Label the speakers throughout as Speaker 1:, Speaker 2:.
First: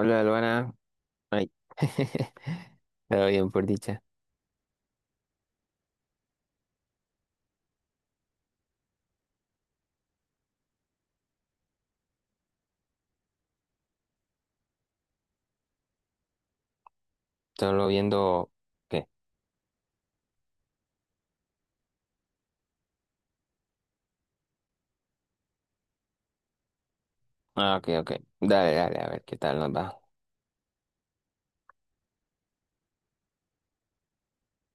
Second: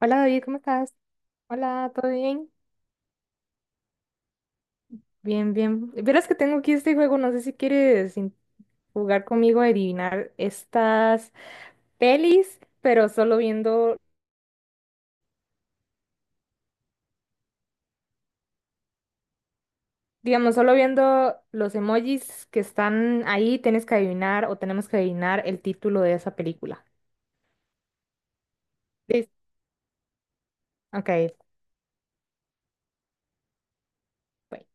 Speaker 1: Hola David, ¿cómo
Speaker 2: Luana.
Speaker 1: estás?
Speaker 2: Ay.
Speaker 1: Hola, ¿todo bien?
Speaker 2: Todo bien, por dicha.
Speaker 1: Bien, bien. Verás que tengo aquí este juego, no sé si quieres in- jugar conmigo a adivinar estas pelis, pero solo viendo,
Speaker 2: Solo viendo. ¿Qué?
Speaker 1: digamos, solo viendo los emojis que están ahí, tienes que adivinar o tenemos que adivinar el título de esa película.
Speaker 2: Ah, ok, ok. Dale, dale, a ver
Speaker 1: Listo.
Speaker 2: qué tal nos va.
Speaker 1: Ok, bueno.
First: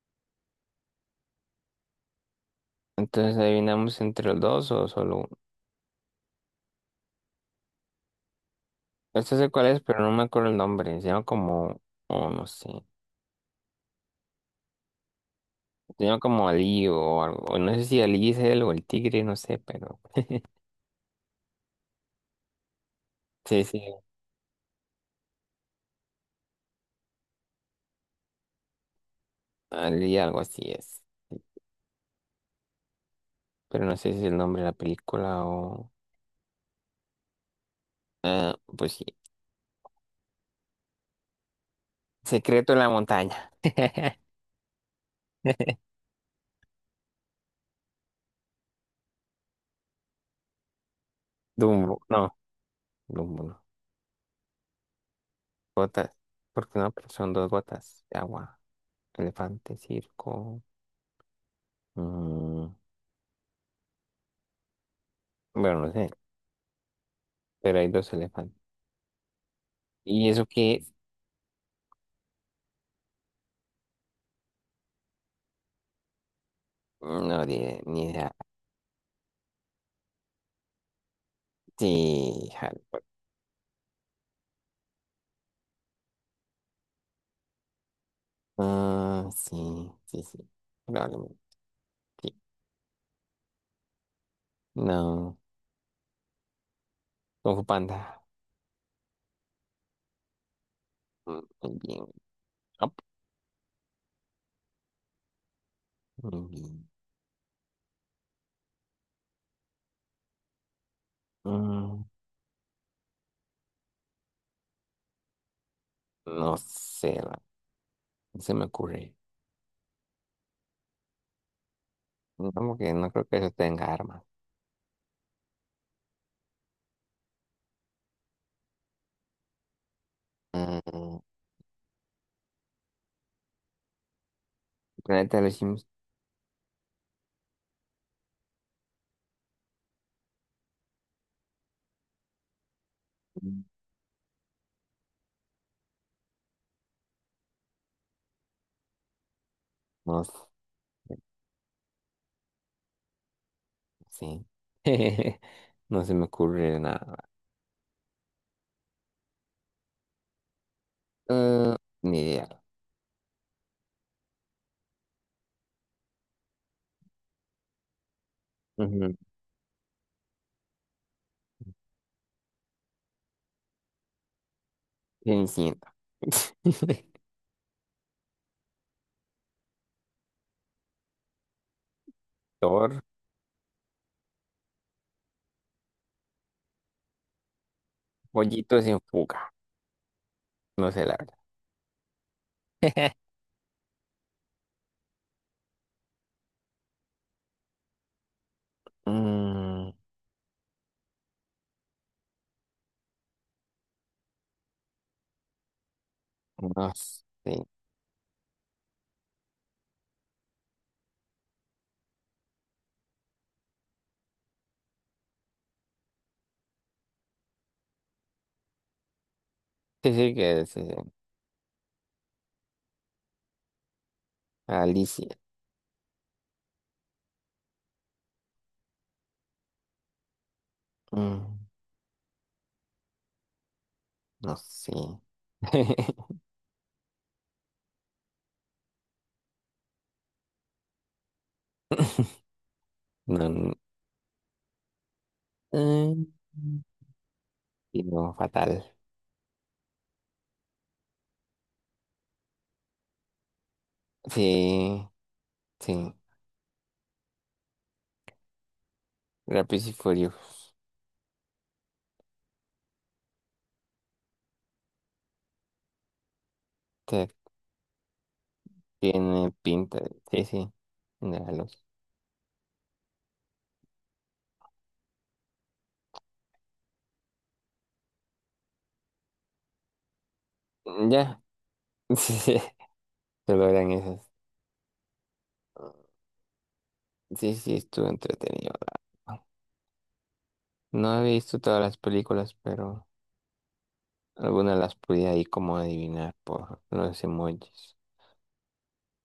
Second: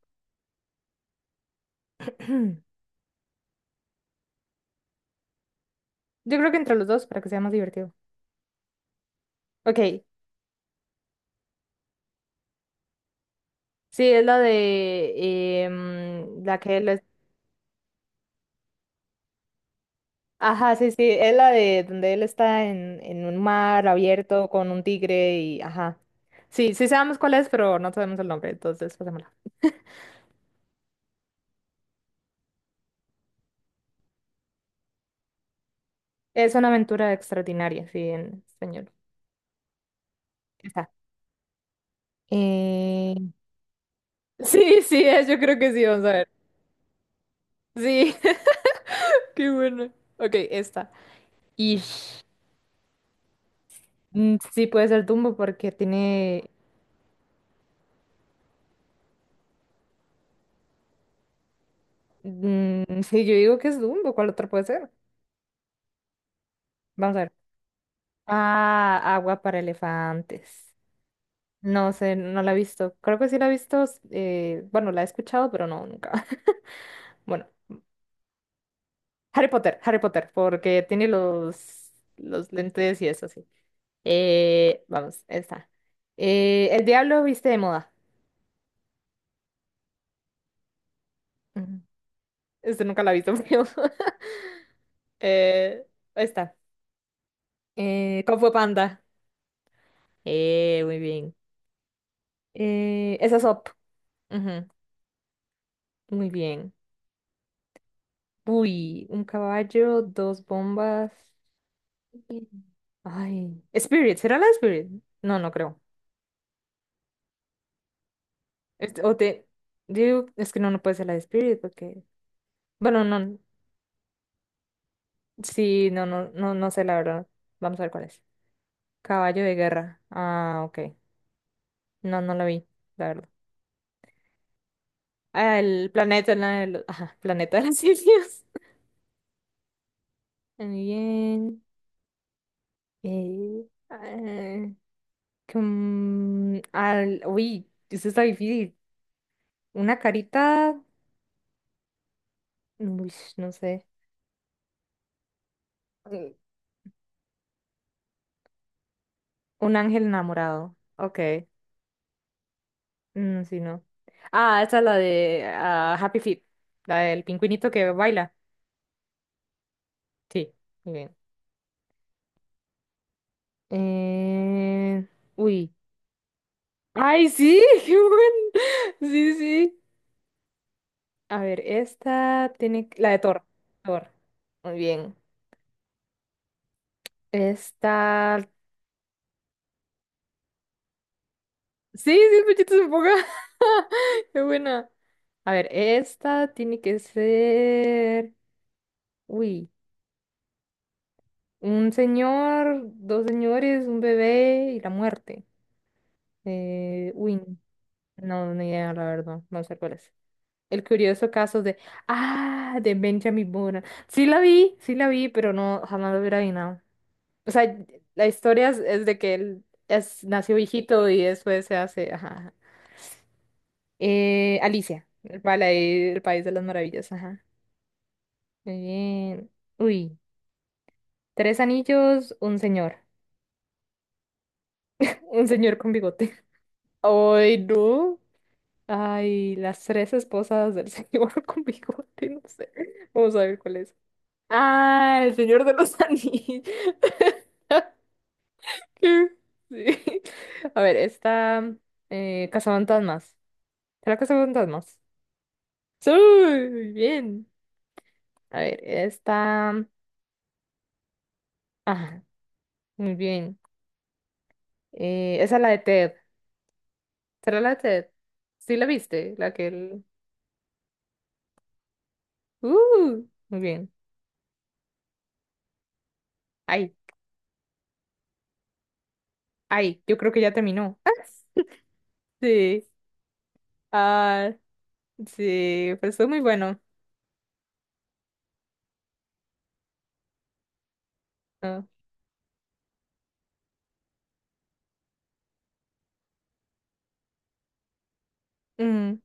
Speaker 2: Entonces, ¿adivinamos entre los dos o solo uno?
Speaker 1: Yo creo que entre los dos para que sea más divertido.
Speaker 2: Este sé cuál es, pero
Speaker 1: Ok,
Speaker 2: no me acuerdo el nombre. Se llama como... Oh, no sé.
Speaker 1: sí, es la de
Speaker 2: Se llama como
Speaker 1: la que
Speaker 2: Ali
Speaker 1: él.
Speaker 2: o algo, o no sé si Ali es él o el tigre, no sé, pero...
Speaker 1: Ajá, sí, sí, es la de donde él está en un
Speaker 2: Sí, sí.
Speaker 1: mar abierto con un tigre y ajá. Sí, sí sabemos cuál es, pero no sabemos el nombre, entonces pasémosla.
Speaker 2: Ali algo así es. Pero no sé si es el nombre de la película o...
Speaker 1: Es una aventura extraordinaria, sí, en
Speaker 2: Ah, pues
Speaker 1: español.
Speaker 2: sí.
Speaker 1: Está.
Speaker 2: Secreto en la
Speaker 1: Eh,
Speaker 2: montaña.
Speaker 1: Sí, sí, es, yo creo que sí, vamos a ver. Sí, qué bueno. Ok, esta. Y
Speaker 2: Dumbo. No, Dumbo, no.
Speaker 1: sí puede ser Dumbo porque
Speaker 2: Gotas.
Speaker 1: tiene...
Speaker 2: Porque no, pero son dos gotas de agua. Elefante, circo. mm,
Speaker 1: sí, yo digo que es Dumbo, ¿cuál otra puede ser?
Speaker 2: bueno, no sé.
Speaker 1: Vamos a ver.
Speaker 2: Pero hay dos elefantes.
Speaker 1: Ah, agua para
Speaker 2: ¿Y eso
Speaker 1: elefantes.
Speaker 2: qué es?
Speaker 1: No sé, no la he visto. Creo que sí la he visto, bueno, la he escuchado, pero no, nunca.
Speaker 2: No,
Speaker 1: Bueno,
Speaker 2: ni idea.
Speaker 1: Harry Potter, Harry Potter, porque tiene
Speaker 2: Sí,
Speaker 1: los
Speaker 2: Harry
Speaker 1: lentes
Speaker 2: Potter.
Speaker 1: y eso, sí. Vamos, esta. El diablo viste de moda.
Speaker 2: Ah, sí, sí, sí. Probablemente.
Speaker 1: Ujú.
Speaker 2: Sí.
Speaker 1: Este nunca la he visto, pero...
Speaker 2: No.
Speaker 1: eh, esta.
Speaker 2: Kung Fu Panda.
Speaker 1: Kung Fu Panda. Muy bien.
Speaker 2: Muy bien. Up.
Speaker 1: Esa es Up. Ujú, muy
Speaker 2: Muy
Speaker 1: bien.
Speaker 2: bien.
Speaker 1: Uy, un caballo, dos bombas.
Speaker 2: Mm,
Speaker 1: Sí. Ay, Spirit, ¿será la de Spirit? No, no creo.
Speaker 2: no sé. No se me
Speaker 1: Este,
Speaker 2: ocurre.
Speaker 1: o te digo, es que no, no puede ser la de Spirit porque,
Speaker 2: No, porque
Speaker 1: bueno,
Speaker 2: no creo que
Speaker 1: no,
Speaker 2: eso tenga armas.
Speaker 1: sí, no, no, no, no sé la verdad. Vamos a ver cuál es. Caballo de guerra. Ah, ok.
Speaker 2: Mm,
Speaker 1: No, no la vi, la verdad.
Speaker 2: Planeta de los
Speaker 1: Ah,
Speaker 2: Simios.
Speaker 1: el planeta, la de los, ajá, planeta de las simios. Muy bien. Eh, ah, com- al, uy, eso está difícil. Una
Speaker 2: No.
Speaker 1: carita, uy, no sé.
Speaker 2: Sí. No se me ocurre nada.
Speaker 1: Un ángel enamorado. Ok.
Speaker 2: Ah, ni idea.
Speaker 1: Sí, no. Ah, esta es la de Happy Feet. La del pingüinito que baila.
Speaker 2: Ujú.
Speaker 1: Sí, muy bien. Eh,
Speaker 2: Bien,
Speaker 1: Uy. ¡Ay, sí! ¡Qué buen! Sí, sí. A ver, esta tiene... que-
Speaker 2: Thor,
Speaker 1: La de Thor. Thor. Muy bien. Esta...
Speaker 2: pollitos en fuga. No sé la verdad.
Speaker 1: Sí, sí, pechito se ponga. ¡Qué buena! A ver, esta tiene que ser... Uy.
Speaker 2: Mm,
Speaker 1: Un señor, dos señores, un bebé y la muerte.
Speaker 2: no
Speaker 1: Uy,
Speaker 2: sé.
Speaker 1: no, ni idea, la verdad. No sé cuál es. El curioso caso de... Ah, de Benjamin Button. Sí la vi, pero no, jamás lo hubiera adivinado. O sea, la historia es de que él
Speaker 2: Sí,
Speaker 1: es,
Speaker 2: sí
Speaker 1: nació
Speaker 2: que es
Speaker 1: viejito y después se hace... Ajá, ajá. Alicia,
Speaker 2: Alicia.
Speaker 1: el, pala- el país de las maravillas. Ajá. Muy bien. Uy, tres
Speaker 2: Mm,
Speaker 1: anillos, un señor.
Speaker 2: no sé.
Speaker 1: Un señor con bigote. Ay, no. Ay, las tres esposas del señor con bigote, no sé. Vamos a
Speaker 2: No,
Speaker 1: ver
Speaker 2: no.
Speaker 1: cuál es. Ah, el señor de los
Speaker 2: Mm,
Speaker 1: anillos.
Speaker 2: sí, no, fatal.
Speaker 1: Sí. A ver, está Cazafantasmas. ¿Será Cazafantasmas?
Speaker 2: Sí,
Speaker 1: Sí,
Speaker 2: sí.
Speaker 1: muy bien. A ver, esta
Speaker 2: Rápidos y Furiosos.
Speaker 1: ajá, muy bien. Esa es la de Ted.
Speaker 2: Te
Speaker 1: ¿Será la de Ted? ¿Sí la viste?
Speaker 2: Tiene
Speaker 1: La que
Speaker 2: pinta.
Speaker 1: él.
Speaker 2: Sí, sí. De la luz.
Speaker 1: Muy bien. Ay, ay, yo creo que ya terminó.
Speaker 2: Ya.
Speaker 1: Sí.
Speaker 2: Solo eran esas.
Speaker 1: Ah, sí, pues estuvo muy bueno.
Speaker 2: Sí, sí, estuvo entretenido. No he visto todas
Speaker 1: Ah,
Speaker 2: las películas, pero algunas las pude ahí como adivinar por los emojis.
Speaker 1: mm,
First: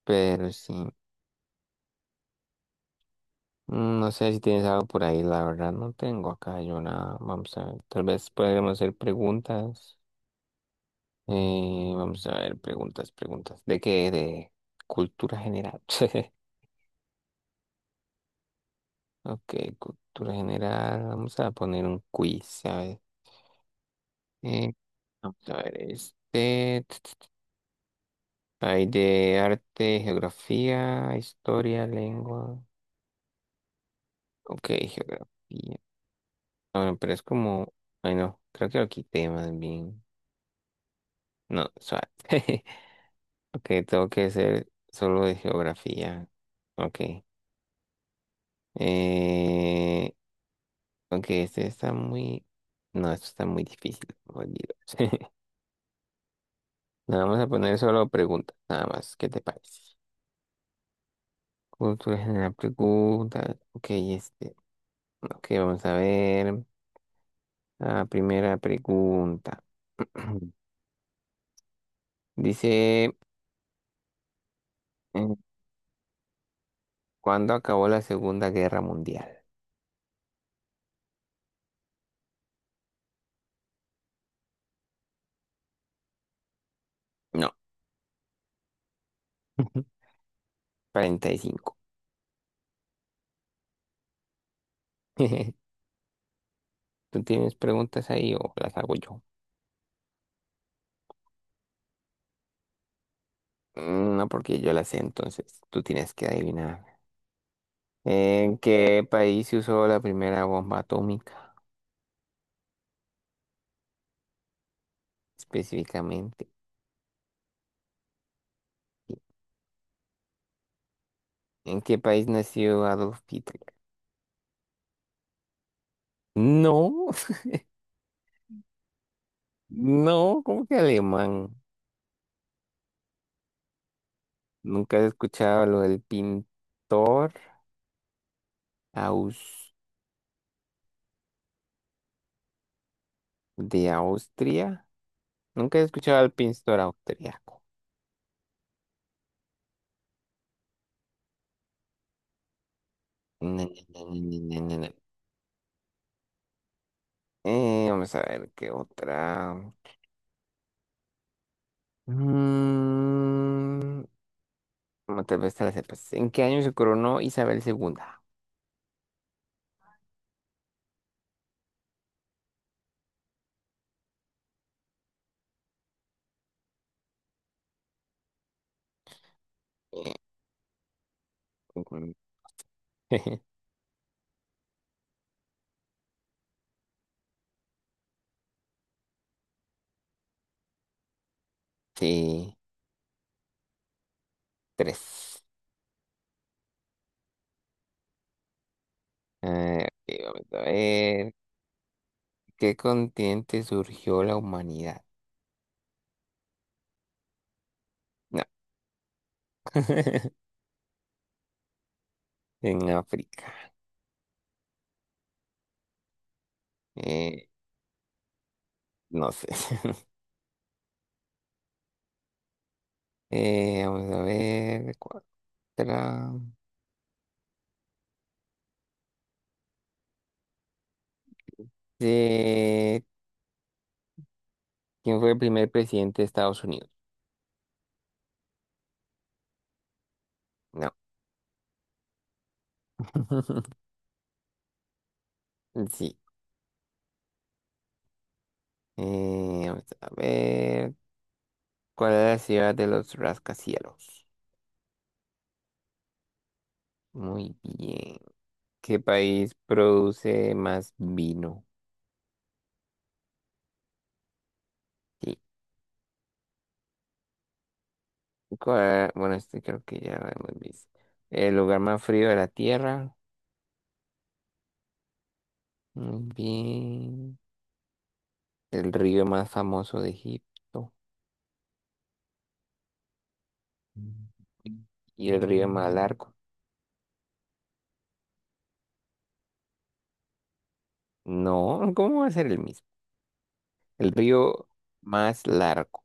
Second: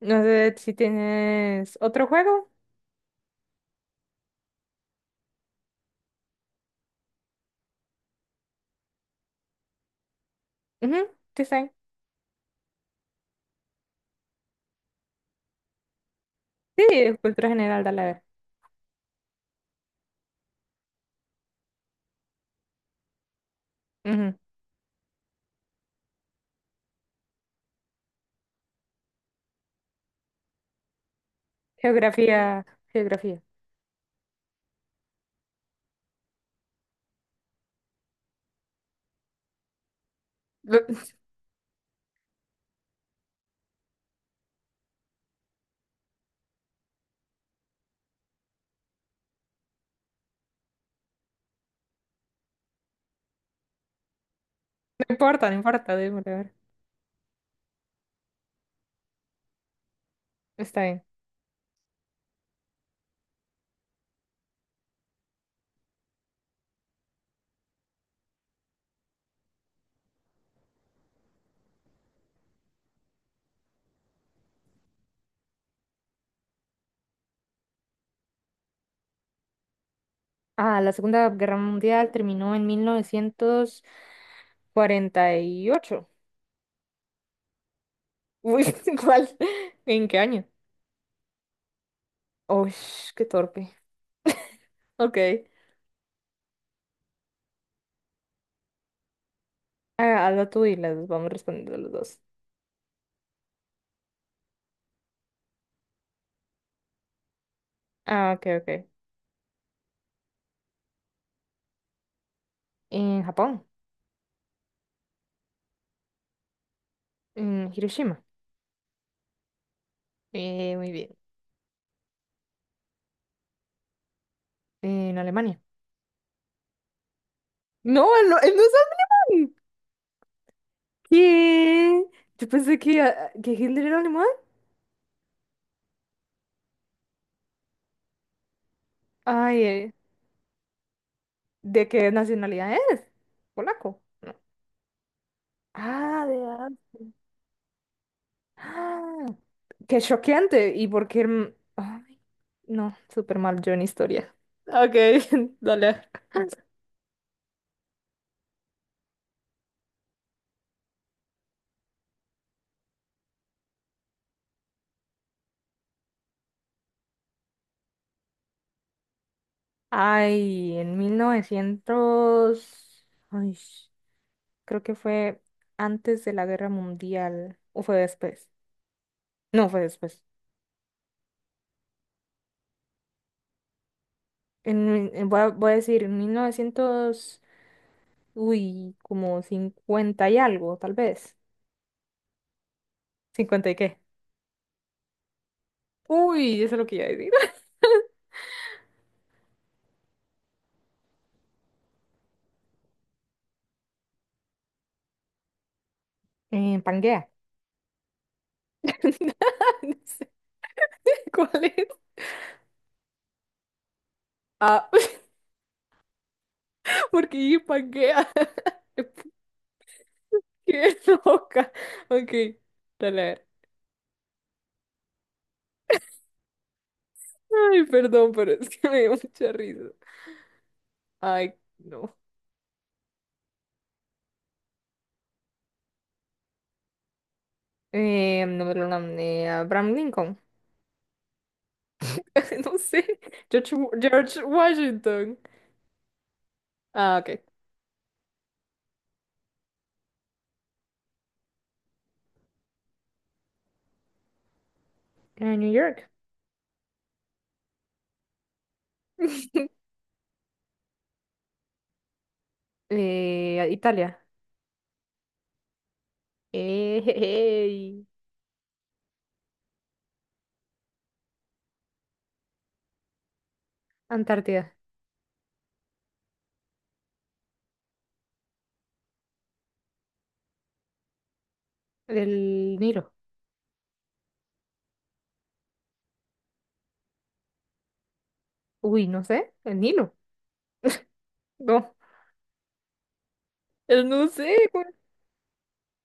Speaker 1: no
Speaker 2: Pero
Speaker 1: sé
Speaker 2: sí,
Speaker 1: si tienes otro juego.
Speaker 2: no sé si tienes algo por ahí, la verdad no tengo acá yo nada. Vamos a ver, tal vez podremos hacer preguntas.
Speaker 1: Ujú, design.
Speaker 2: Vamos a ver, preguntas, preguntas. ¿De qué? De cultura general.
Speaker 1: Sí, cultura general, dale a ver.
Speaker 2: Ok, cultura general. Vamos a poner un quiz, ¿sabes?
Speaker 1: Ujú.
Speaker 2: Eh, Vamos a ver este. Hay de arte, geografía, historia, lengua.
Speaker 1: Geografía, geografía.
Speaker 2: Ok, geografía. Ah, bueno, pero es como... Ay, no, creo que lo quité más bien.
Speaker 1: Lo-
Speaker 2: No, suave. Ok, tengo que hacer solo de geografía. Ok. Eh, ok, este está muy... No, esto está muy difícil. Olvídalo.
Speaker 1: No importa, no importa, démosle, a ver.
Speaker 2: Le vamos a poner solo preguntas, nada más. ¿Qué te parece?
Speaker 1: Está bien.
Speaker 2: Cultura general, preguntas. Ok, este. Ok, vamos a ver. La primera pregunta. Dice, eh, ¿cuándo acabó la Segunda Guerra Mundial?
Speaker 1: Ah, la Segunda Guerra Mundial terminó en 1948.
Speaker 2: No,
Speaker 1: Uy, ¿cuál? ¿En qué año?
Speaker 2: 45.
Speaker 1: Uy, qué torpe. Ok.
Speaker 2: ¿Tú tienes preguntas ahí o las hago yo?
Speaker 1: Ah, hazlo tú y las vamos respondiendo los dos.
Speaker 2: No, porque yo las sé, entonces tú tienes que adivinar.
Speaker 1: Ah, ok,
Speaker 2: ¿En
Speaker 1: ok.
Speaker 2: qué país se usó la primera bomba atómica
Speaker 1: En Japón.
Speaker 2: específicamente?
Speaker 1: En Hiroshima. Muy bien.
Speaker 2: ¿En qué país nació Adolf Hitler?
Speaker 1: En Alemania.
Speaker 2: No,
Speaker 1: No, él no, él no es alemán.
Speaker 2: no, ¿cómo que alemán?
Speaker 1: ¿Qué? Yo pensé que, ah, que Hitler era alemán.
Speaker 2: ¿Nunca has escuchado lo del pintor?
Speaker 1: Ay, ¿de qué nacionalidad es?
Speaker 2: De
Speaker 1: Polaco. No.
Speaker 2: Austria. Nunca he escuchado
Speaker 1: Ah,
Speaker 2: al
Speaker 1: de
Speaker 2: pintor
Speaker 1: Austria.
Speaker 2: austriaco.
Speaker 1: Ah, qué choqueante. ¿Y por qué? El- Ay, no, súper mal
Speaker 2: Na,
Speaker 1: yo en
Speaker 2: na, na,
Speaker 1: historia.
Speaker 2: na, na, na, na, na.
Speaker 1: Ok, dale.
Speaker 2: Vamos a ver qué otra. Mm, no, tal vez te la sepas. ¿En qué año se coronó Isabel II?
Speaker 1: Ay, en 1900, ay, creo que fue antes de la Guerra Mundial o fue después. No, fue
Speaker 2: Eh,
Speaker 1: después.
Speaker 2: Ujú.
Speaker 1: Voy a, voy a decir, en 1900 uy, como 50 y algo, tal vez.
Speaker 2: Sí,
Speaker 1: ¿Cincuenta y qué?
Speaker 2: tres.
Speaker 1: Uy, eso es lo que iba a decir.
Speaker 2: Ok, vamos a ver. ¿Qué continente surgió la humanidad?
Speaker 1: En Pangea.
Speaker 2: No.
Speaker 1: No sé cuál es.
Speaker 2: En África.
Speaker 1: Ah, porque
Speaker 2: Eh,
Speaker 1: dije Pangea.
Speaker 2: no sé.
Speaker 1: Qué loca. Ok, dale a ver.
Speaker 2: Vamos a ver. Cuatro.
Speaker 1: Ay, perdón, pero es que me dio mucha risa. Ay, no.
Speaker 2: Eh, ¿Quién fue el primer presidente de Estados Unidos?
Speaker 1: No me lo nombré. Abraham Lincoln.
Speaker 2: No.
Speaker 1: No sé. George, George Washington.
Speaker 2: Sí.
Speaker 1: Ah, ok.
Speaker 2: Vamos a ver. ¿Cuál es la ciudad de los rascacielos?
Speaker 1: En New York.
Speaker 2: Muy bien. ¿Qué país produce más vino?
Speaker 1: Italia.
Speaker 2: Sí.
Speaker 1: Ey,
Speaker 2: Bueno, este creo que ya lo hemos visto. El lugar más frío de la Tierra.
Speaker 1: Antártida.
Speaker 2: Muy bien. El río más famoso de Egipto.
Speaker 1: El Nilo.
Speaker 2: Mm. ¿Y el río más largo?
Speaker 1: Uy, no sé. El Nilo.
Speaker 2: No,
Speaker 1: No.
Speaker 2: ¿cómo va a ser el mismo?
Speaker 1: El
Speaker 2: El
Speaker 1: no
Speaker 2: río
Speaker 1: sé, güey.
Speaker 2: más largo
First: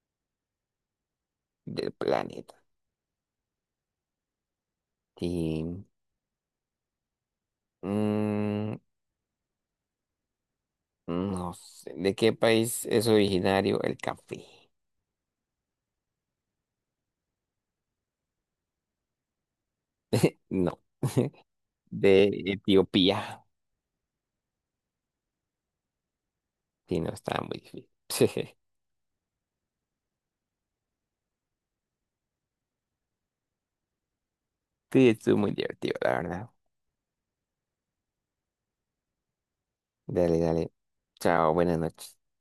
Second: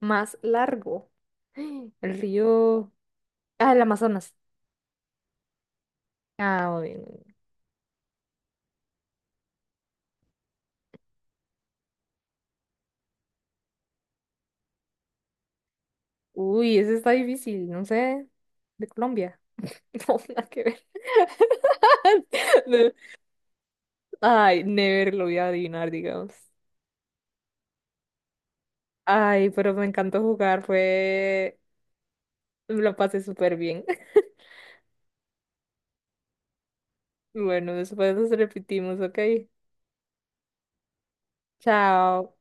Speaker 1: Más largo.
Speaker 2: del
Speaker 1: El
Speaker 2: planeta.
Speaker 1: río. Ah, el Amazonas.
Speaker 2: Y,
Speaker 1: Ah, muy bien, muy bien.
Speaker 2: mm, no sé. ¿De qué país es originario el café?
Speaker 1: Uy, ese está difícil. No sé. De Colombia. No, nada que
Speaker 2: No.
Speaker 1: ver.
Speaker 2: De
Speaker 1: No.
Speaker 2: Etiopía.
Speaker 1: Ay, never lo voy a adivinar, digamos.
Speaker 2: Sí, no estaba muy difícil.
Speaker 1: Ay, pero me encantó jugar. Fue. Lo pasé súper bien.
Speaker 2: Sí, estuvo muy divertido, la verdad.
Speaker 1: Bueno, después nos repetimos, ¿ok?
Speaker 2: Dale, dale. Chao, buenas noches.
Speaker 1: Chao.